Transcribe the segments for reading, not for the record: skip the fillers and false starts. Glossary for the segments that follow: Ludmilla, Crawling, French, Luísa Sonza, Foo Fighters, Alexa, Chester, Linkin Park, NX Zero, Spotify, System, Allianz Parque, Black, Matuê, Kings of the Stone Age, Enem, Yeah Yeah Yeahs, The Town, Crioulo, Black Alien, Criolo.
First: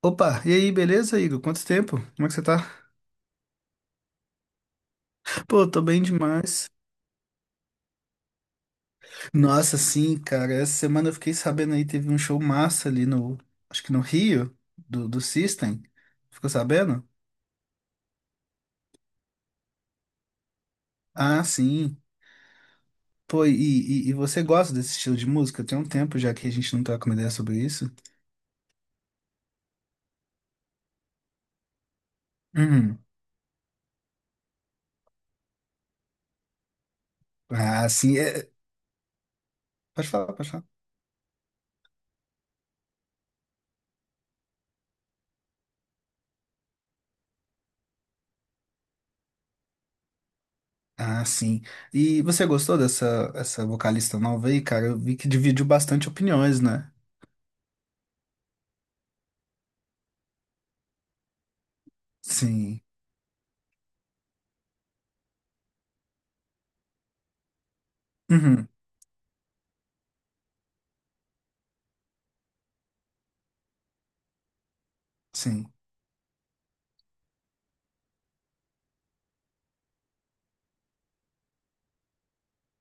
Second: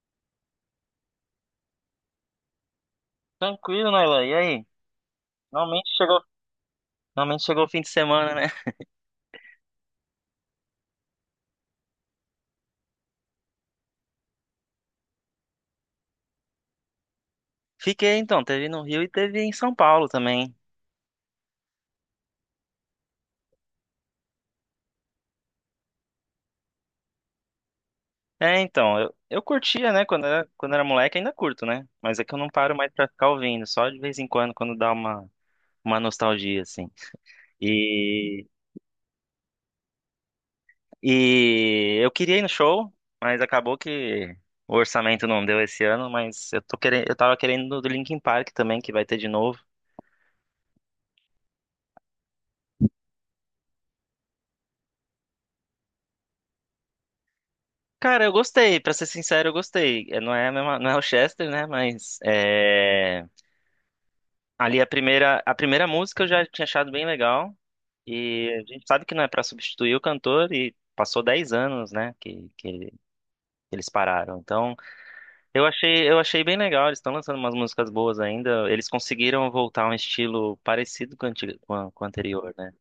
Opa, e aí, beleza, Igor? Quanto tempo? Como é que você tá? Tranquilo, Nailan. E aí? Pô, tô Normalmente bem chegou, demais. normalmente chegou o fim de semana, né? Nossa, sim, cara, essa semana eu fiquei sabendo aí, teve um show massa ali acho que no Rio, do System. Ficou sabendo? Fiquei então, teve no Rio e teve em São Paulo também. Ah, sim. Pô, e você gosta desse estilo de música? Tem um tempo já que a gente não troca uma ideia sobre isso. É, então, eu curtia, né? Quando era moleque, ainda curto, né? Mas é que eu não paro mais Uhum. pra ficar ouvindo, só de vez em quando, quando dá uma nostalgia, assim. Ah, sim, E, é... Pode falar, pode falar. e eu queria ir no show, mas acabou que o orçamento não deu esse ano, mas eu tô querendo, eu tava querendo do Linkin Park também, que vai ter de novo. Ah, sim. E você gostou dessa essa vocalista nova aí, cara? Eu vi que dividiu bastante opiniões, né? Cara, eu gostei, pra ser sincero, eu gostei. É, não é, não é o Chester, né? Mas Sim. é, ali a primeira música eu já tinha achado bem legal. E a Uhum. gente sabe que não é pra substituir o cantor e passou 10 anos, né, que que eles pararam. Então, Sim. Eu achei bem legal, eles estão lançando umas músicas boas ainda. Eles conseguiram voltar a um estilo parecido com o anti- com a- com o anterior, né?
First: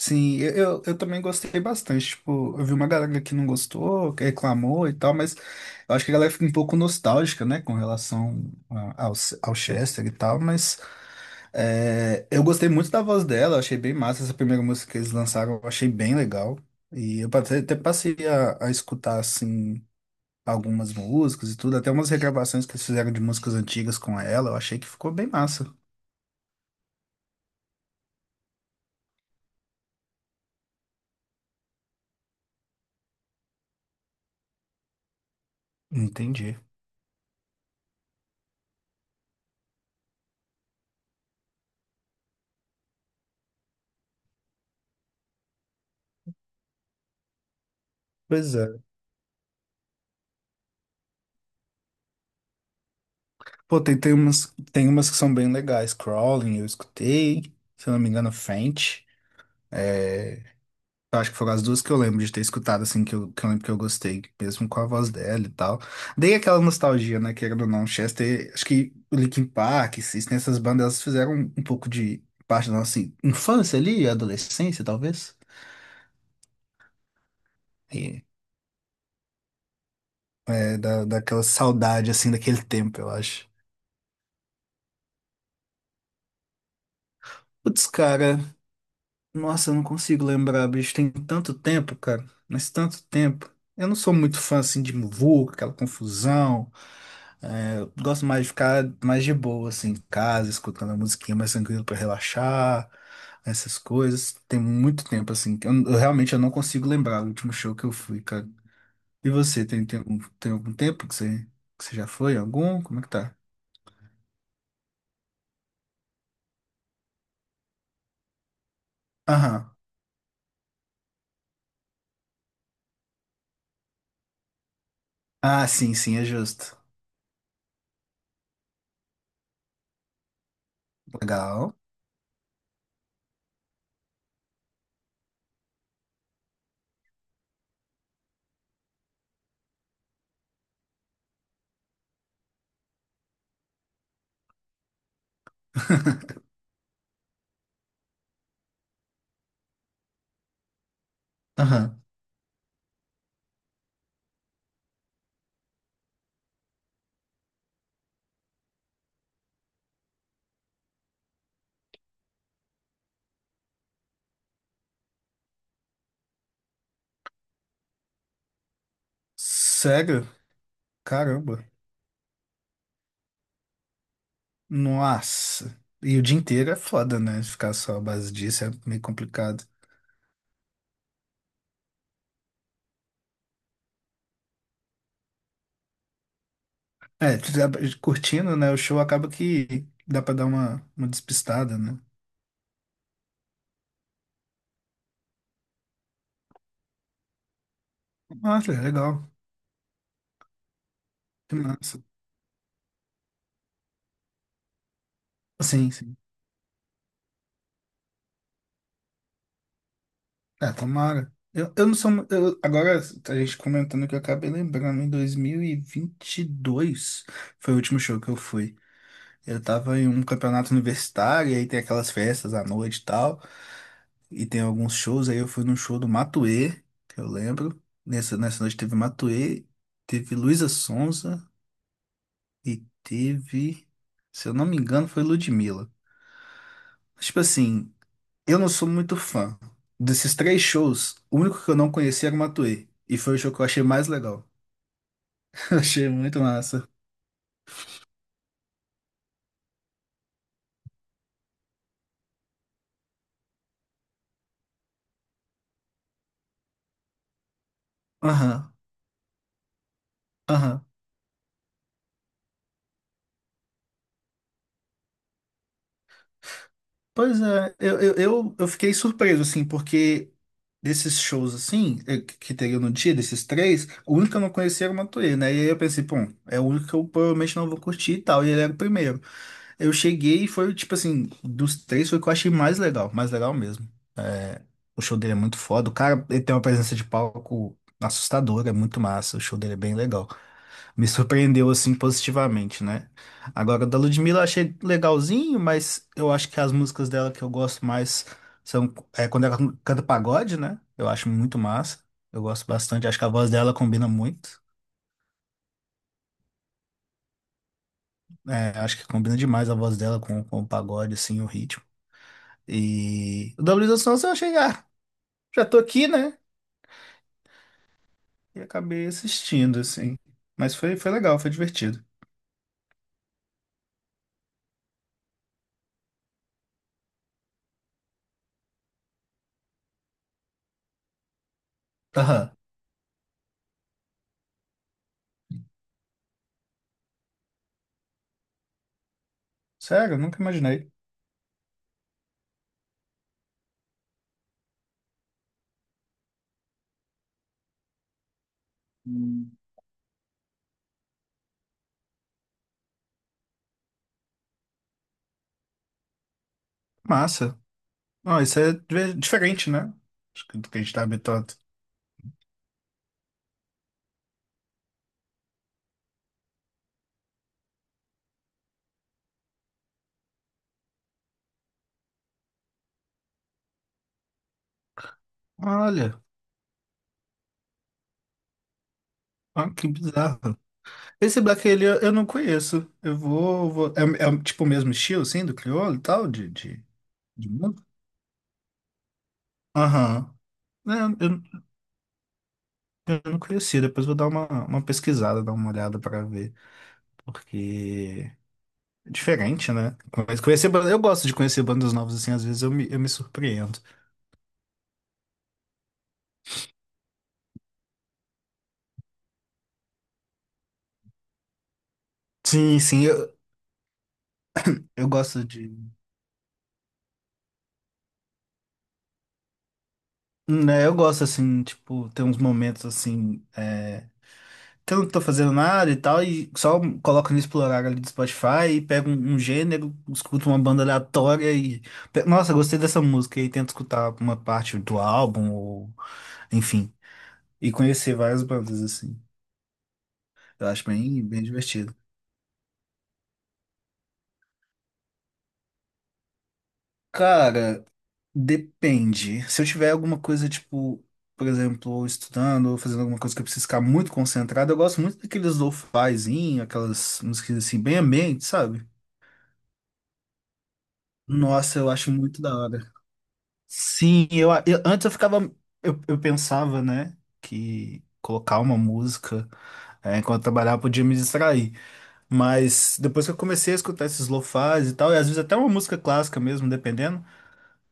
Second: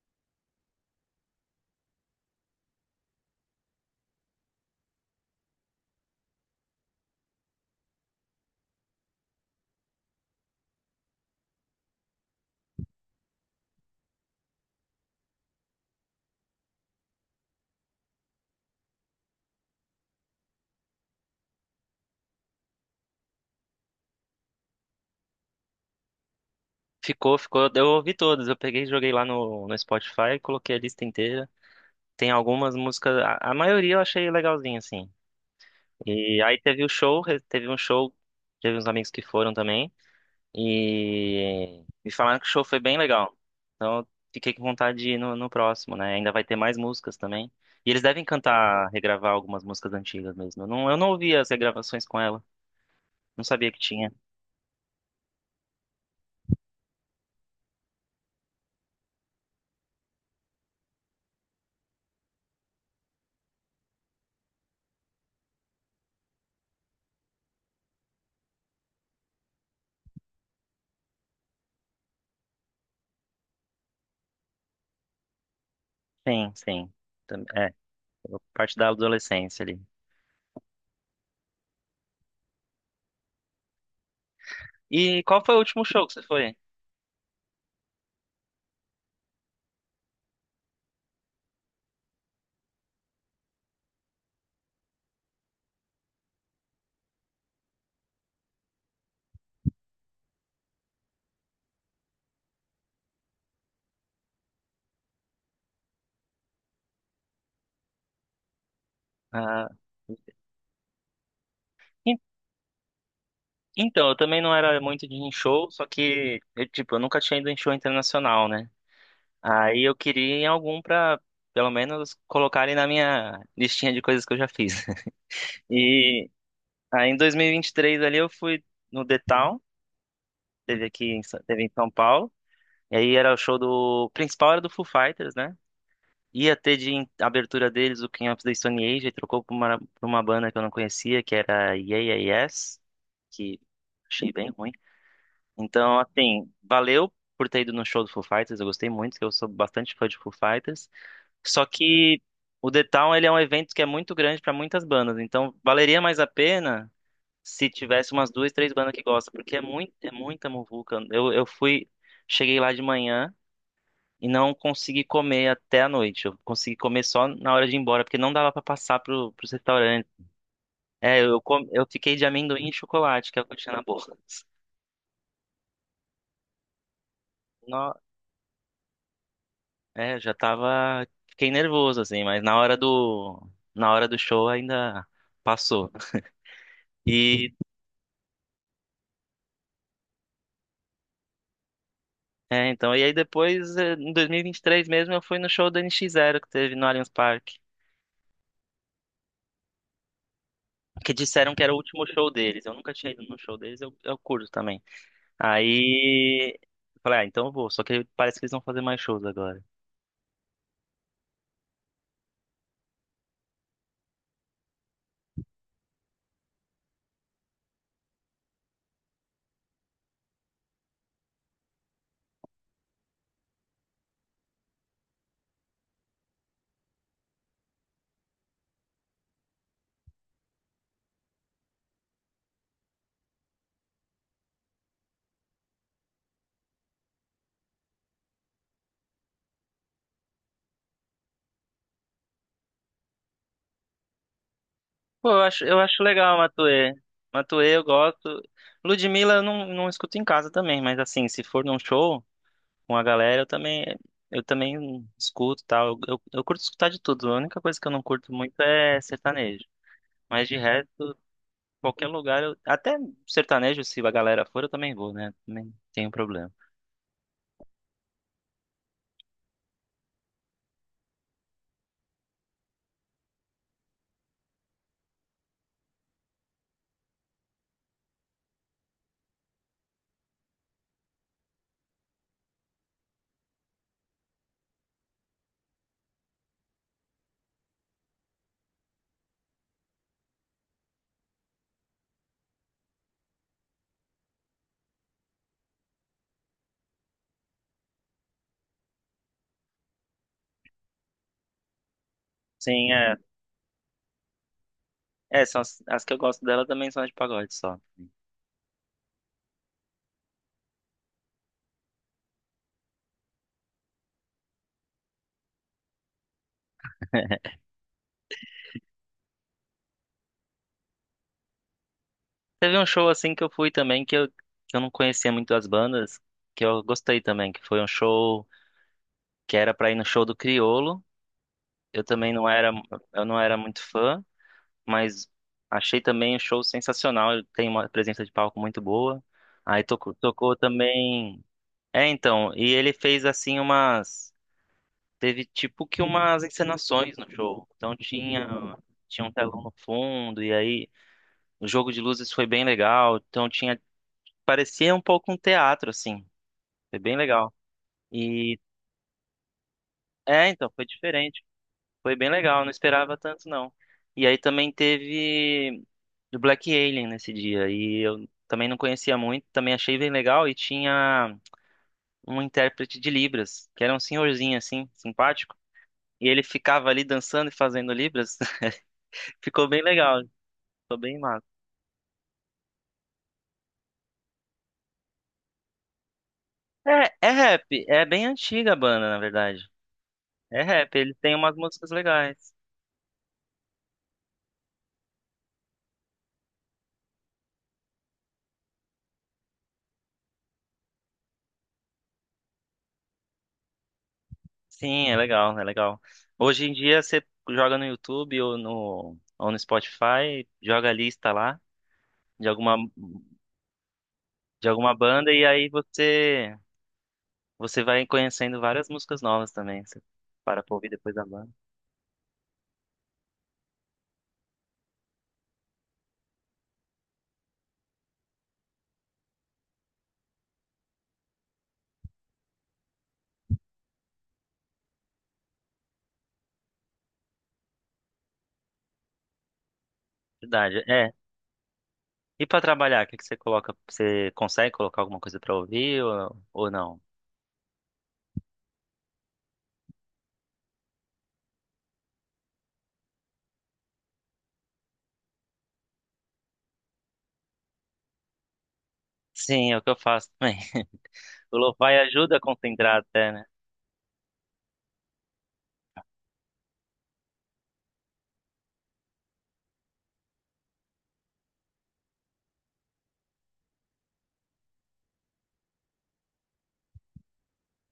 Sim, eu também gostei bastante. Tipo, eu vi uma galera que não gostou, que reclamou e tal, mas eu acho que a galera fica um pouco nostálgica, né, com relação ao Chester e tal. Mas é, eu gostei muito da voz dela, eu achei bem massa essa primeira música que eles lançaram, eu achei bem legal. E eu até passei a escutar, assim, algumas músicas e tudo, até umas regravações que eles fizeram de músicas antigas com ela, eu achei que ficou bem massa. Ficou, ficou. Eu ouvi todas, eu peguei, e joguei lá no Spotify, coloquei a lista inteira. Tem algumas músicas, a maioria eu achei legalzinha, assim. E Entendi. aí teve o show, teve uns amigos que foram também, e me falaram que o show foi bem legal. Então eu fiquei com vontade de ir no próximo, né? Ainda vai ter mais músicas também. E eles devem Pois é. cantar, regravar algumas músicas antigas mesmo. Eu não ouvi as regravações com ela, não sabia que Pô, tem, tinha. tem umas, tem umas que são bem legais. Crawling, eu escutei. Se eu não me engano, French. Eu acho que foram as duas que eu lembro de ter escutado, assim, que eu lembro que eu gostei, mesmo com a voz dela e tal. Dei aquela nostalgia, né, querendo ou não. Chester, acho que o Linkin Park, System, essas bandas, elas fizeram um pouco de parte da nossa infância ali, adolescência, talvez. Sim, sim. É, é, E, parte da adolescência ali. Daquela saudade, assim, daquele tempo, eu acho. E qual foi o último show que você foi? Putz, cara. Nossa, eu não consigo lembrar, bicho. Tem tanto tempo, cara. Mas tanto tempo. Eu não sou muito fã, assim, de muvuca, aquela confusão. Eu gosto mais de ficar mais de boa, assim, em casa, escutando a musiquinha mais tranquilo pra relaxar, essas coisas. Tem muito tempo, assim, que eu realmente eu não consigo lembrar o último show que eu fui, cara. E você, Ah, tem algum tempo que você já foi? Algum? Como é que tá? então, eu também não era muito de ir em show, só que eu, tipo, eu nunca tinha ido em show internacional, né? Aham. Aí eu queria ir em algum pra, pelo menos, colocarem na minha listinha de coisas que eu já fiz. Ah, sim, sim, é E justo. aí em 2023 ali eu fui no The Town, teve teve em Legal. São Paulo. E aí era o show do, o principal era do Foo Fighters, né? Ia ter abertura deles o King of the Stone Age, e trocou pra uma banda que eu não conhecia, que era Yeah Yeah Yes, que achei bem ruim. Então, assim, valeu por ter ido no show do Foo Fighters, eu gostei muito, que eu sou bastante fã de Foo Fighters. Só Aham. que o The Town, ele é um evento que é muito grande para muitas bandas, então valeria mais a pena se tivesse umas duas, três bandas que gostam, porque é muito, é muita muvuca. Eu fui, cheguei lá de manhã e não consegui comer até a noite. Eu consegui comer só na hora de ir embora, porque não dava para passar pros restaurantes. Sério? É, eu, Caramba. Eu fiquei de amendoim e chocolate, que é o que eu tinha na boca. Nossa. E o dia inteiro é foda, né? Ficar só à base disso é meio complicado. É, eu já tava. Fiquei nervoso, assim, mas na hora do. Na hora do show ainda passou. É, tu E. já- curtindo, né? O show acaba que dá pra dar uma despistada, né? É, então. E aí depois, em 2023 mesmo, eu fui no show do NX Zero que teve no Allianz Parque. Nossa, é legal. Que disseram Que que era o massa. último show deles. Eu nunca tinha ido no show deles, eu curto também. Sim, sim. Aí eu falei, ah, então eu vou. Só que parece que eles vão fazer mais shows agora. É, tomara. Eu não sou. Agora, a gente comentando que eu acabei lembrando, em dois mil e vinte e dois foi o último show que eu fui. Eu tava em um campeonato universitário, e aí tem aquelas festas à noite e tal. E tem alguns shows, aí eu fui num show do Matuê, que eu lembro. Nessa noite teve Matuê, teve Luísa Sonza e teve, se eu não me engano, foi Ludmilla. Tipo assim, eu não sou muito fã. Desses três shows, o único que eu não conhecia era o Matuê. E foi o show que eu achei mais legal. Pô, Eu eu acho achei legal a muito massa. Matuê. Matuê eu gosto. Ludmilla eu não, não escuto em casa também, mas assim, se for num show com a galera, eu também escuto e tal. Eu curto escutar de tudo. A única coisa que eu não curto muito Aham, é sertanejo. Mas de aham. resto, qualquer lugar, eu, até sertanejo, se a galera for, eu também vou, né? Também não tenho problema. Pois é, eu fiquei surpreso, assim, porque desses shows, assim, que teria no dia, desses três, o único que eu não conhecia era o Matuê, né? E aí eu pensei, pô, é o único que eu provavelmente não vou curtir e tal, e ele era o primeiro. Eu cheguei e foi, tipo assim, dos três foi o que eu achei mais legal mesmo. É, O show dele é muito foda, o cara, ele tem uma presença de palco assustadora, é muito massa, o show dele é bem legal. Me surpreendeu assim positivamente, né? Agora, da Ludmilla eu achei legalzinho, mas eu acho que as músicas dela que eu gosto mais são quando ela canta pagode, né? Eu acho muito massa. Eu gosto Sim, bastante, é. acho que a voz dela combina muito. É, são as, as que eu gosto dela também são as de pagode só. Acho que combina demais a voz dela com o pagode, assim, o ritmo. E o da Luísa Sonza eu achei, ah, já tô aqui, né? E acabei assistindo, assim. Mas foi legal, foi divertido. Teve um show assim que eu fui também, que eu não conhecia muito as bandas, que eu gostei também, que foi um show que era pra ir no show do Criolo. Eu também não Aham. era, eu não era muito fã, mas achei também o show sensacional. Ele tem uma presença de palco muito boa. Aí tocou, Sério, eu nunca tocou imaginei. também. É, então, e ele fez assim umas. Teve tipo que umas encenações no show. Então tinha, tinha um telão no fundo, e aí o jogo de luzes foi bem legal. Então tinha. Parecia um pouco um teatro, assim. Foi bem legal. Massa. Não, E isso é diferente, né? é, Do então, que a foi gente tá diferente. habituado. Foi bem legal, não esperava tanto, não. E aí também teve do Black Alien nesse dia. E eu também não conhecia muito, também achei bem legal. E tinha um intérprete de Libras, que era um senhorzinho assim, simpático. Olha, E ele ficava ali dançando e fazendo Libras. Ficou ó, bem que legal, bizarro. ficou bem Esse massa. Black ele eu não conheço. É um, tipo o mesmo estilo, assim, do crioulo e tal, de, de, É, é de rap, música? é bem antiga a banda, na verdade. Aham. É rap, ele É, tem umas eu, músicas legais. eu não conhecia. Depois vou dar uma pesquisada, dar uma olhada pra ver. Porque é diferente, né? Mas eu gosto de conhecer bandas novas, assim, às vezes eu me surpreendo. Sim, é legal, é legal. Hoje em dia você joga no YouTube ou no Spotify, joga a lista lá de alguma, Sim, sim, de alguma eu banda gosto e aí de. você você vai conhecendo várias músicas novas também. Você para pra Né, ouvir eu depois da gosto, banda. assim, tipo, ter uns momentos, assim. Que eu não tô fazendo nada e tal, e só coloco no explorar ali do Spotify e pego um gênero, escuto uma banda aleatória. Nossa, gostei dessa música e tento escutar uma parte do álbum, ou enfim, e conhecer várias bandas assim. Eu Verdade. acho É. bem, bem divertido. E pra trabalhar, o que que você coloca? Você consegue colocar alguma coisa pra ouvir ou não? Cara, depende. Se eu tiver alguma coisa, tipo, por exemplo, estudando ou fazendo alguma coisa que eu preciso ficar muito concentrado, eu gosto muito daqueles lo-fizinho, aquelas músicas assim, bem ambiente, sabe? Sim, é o que eu faço também. O Nossa, eu lo-fi acho ajuda a muito da hora. concentrar até, né? Sim, antes eu ficava, eu pensava, né, que colocar uma música, enquanto eu trabalhava podia me distrair, mas depois que eu comecei a escutar esses lo-fis e tal, e às vezes até uma música clássica mesmo, dependendo,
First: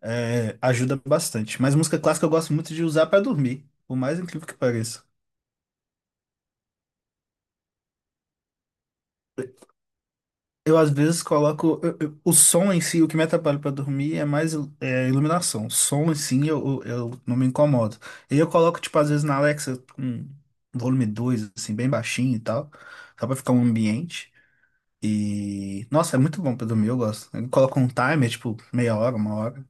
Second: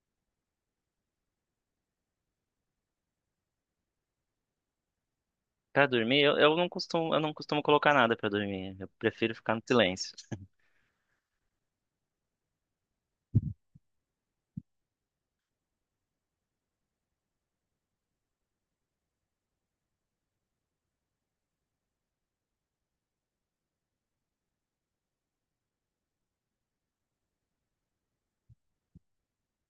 ajuda bastante. Mas música clássica eu gosto muito de usar para dormir, por mais incrível que pareça. Pra dormir, eu não costumo colocar nada pra dormir. Eu prefiro ficar no silêncio. Eu às vezes coloco o som em si, o que me atrapalha para dormir é mais, iluminação. O som em si eu não me incomodo. E eu coloco, tipo, às vezes na Alexa com volume 2 assim, bem baixinho e tal, só pra ficar um ambiente. E nossa, é muito bom pra dormir, eu gosto. Eu coloco um timer, tipo, meia hora, uma hora,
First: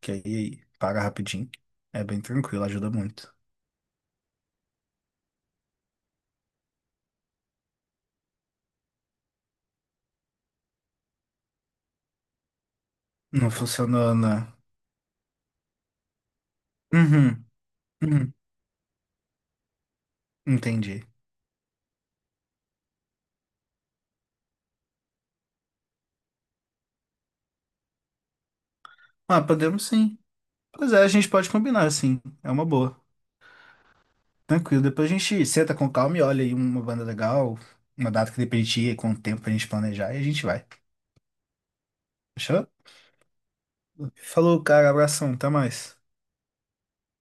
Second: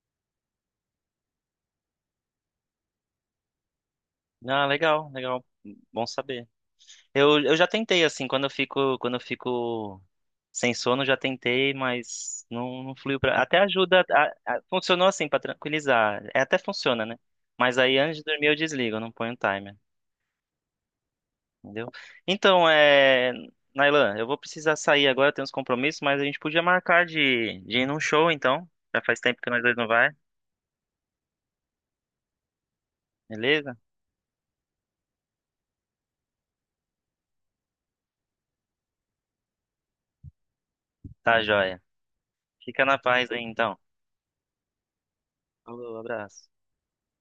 que aí paga rapidinho. É bem tranquilo, ajuda muito. Ah, legal, legal. Bom saber. Eu já tentei, assim, quando eu fico sem sono, já tentei, mas não, não fluiu pra... Não Até ajuda, funcionou na. Funcionou assim, pra tranquilizar. É, até funciona, né? Uhum, Mas aí antes de uhum, dormir eu desligo, eu não ponho timer, entendi. entendeu? Então, é... Nailan, eu vou precisar sair agora, eu tenho uns compromissos, mas a gente podia marcar de ir num show, então. Já faz tempo Ah, que nós dois podemos não vai, sim. Pois é, a gente pode combinar, sim. É uma boa. beleza? Tranquilo, depois a gente senta com calma e olha aí uma banda legal, uma data que dê pra gente ir, com o tempo pra gente planejar e a gente vai. Tá, joia. Fechou? Fica na paz aí, então. Falou, cara, abração, até Falou, mais. abraço.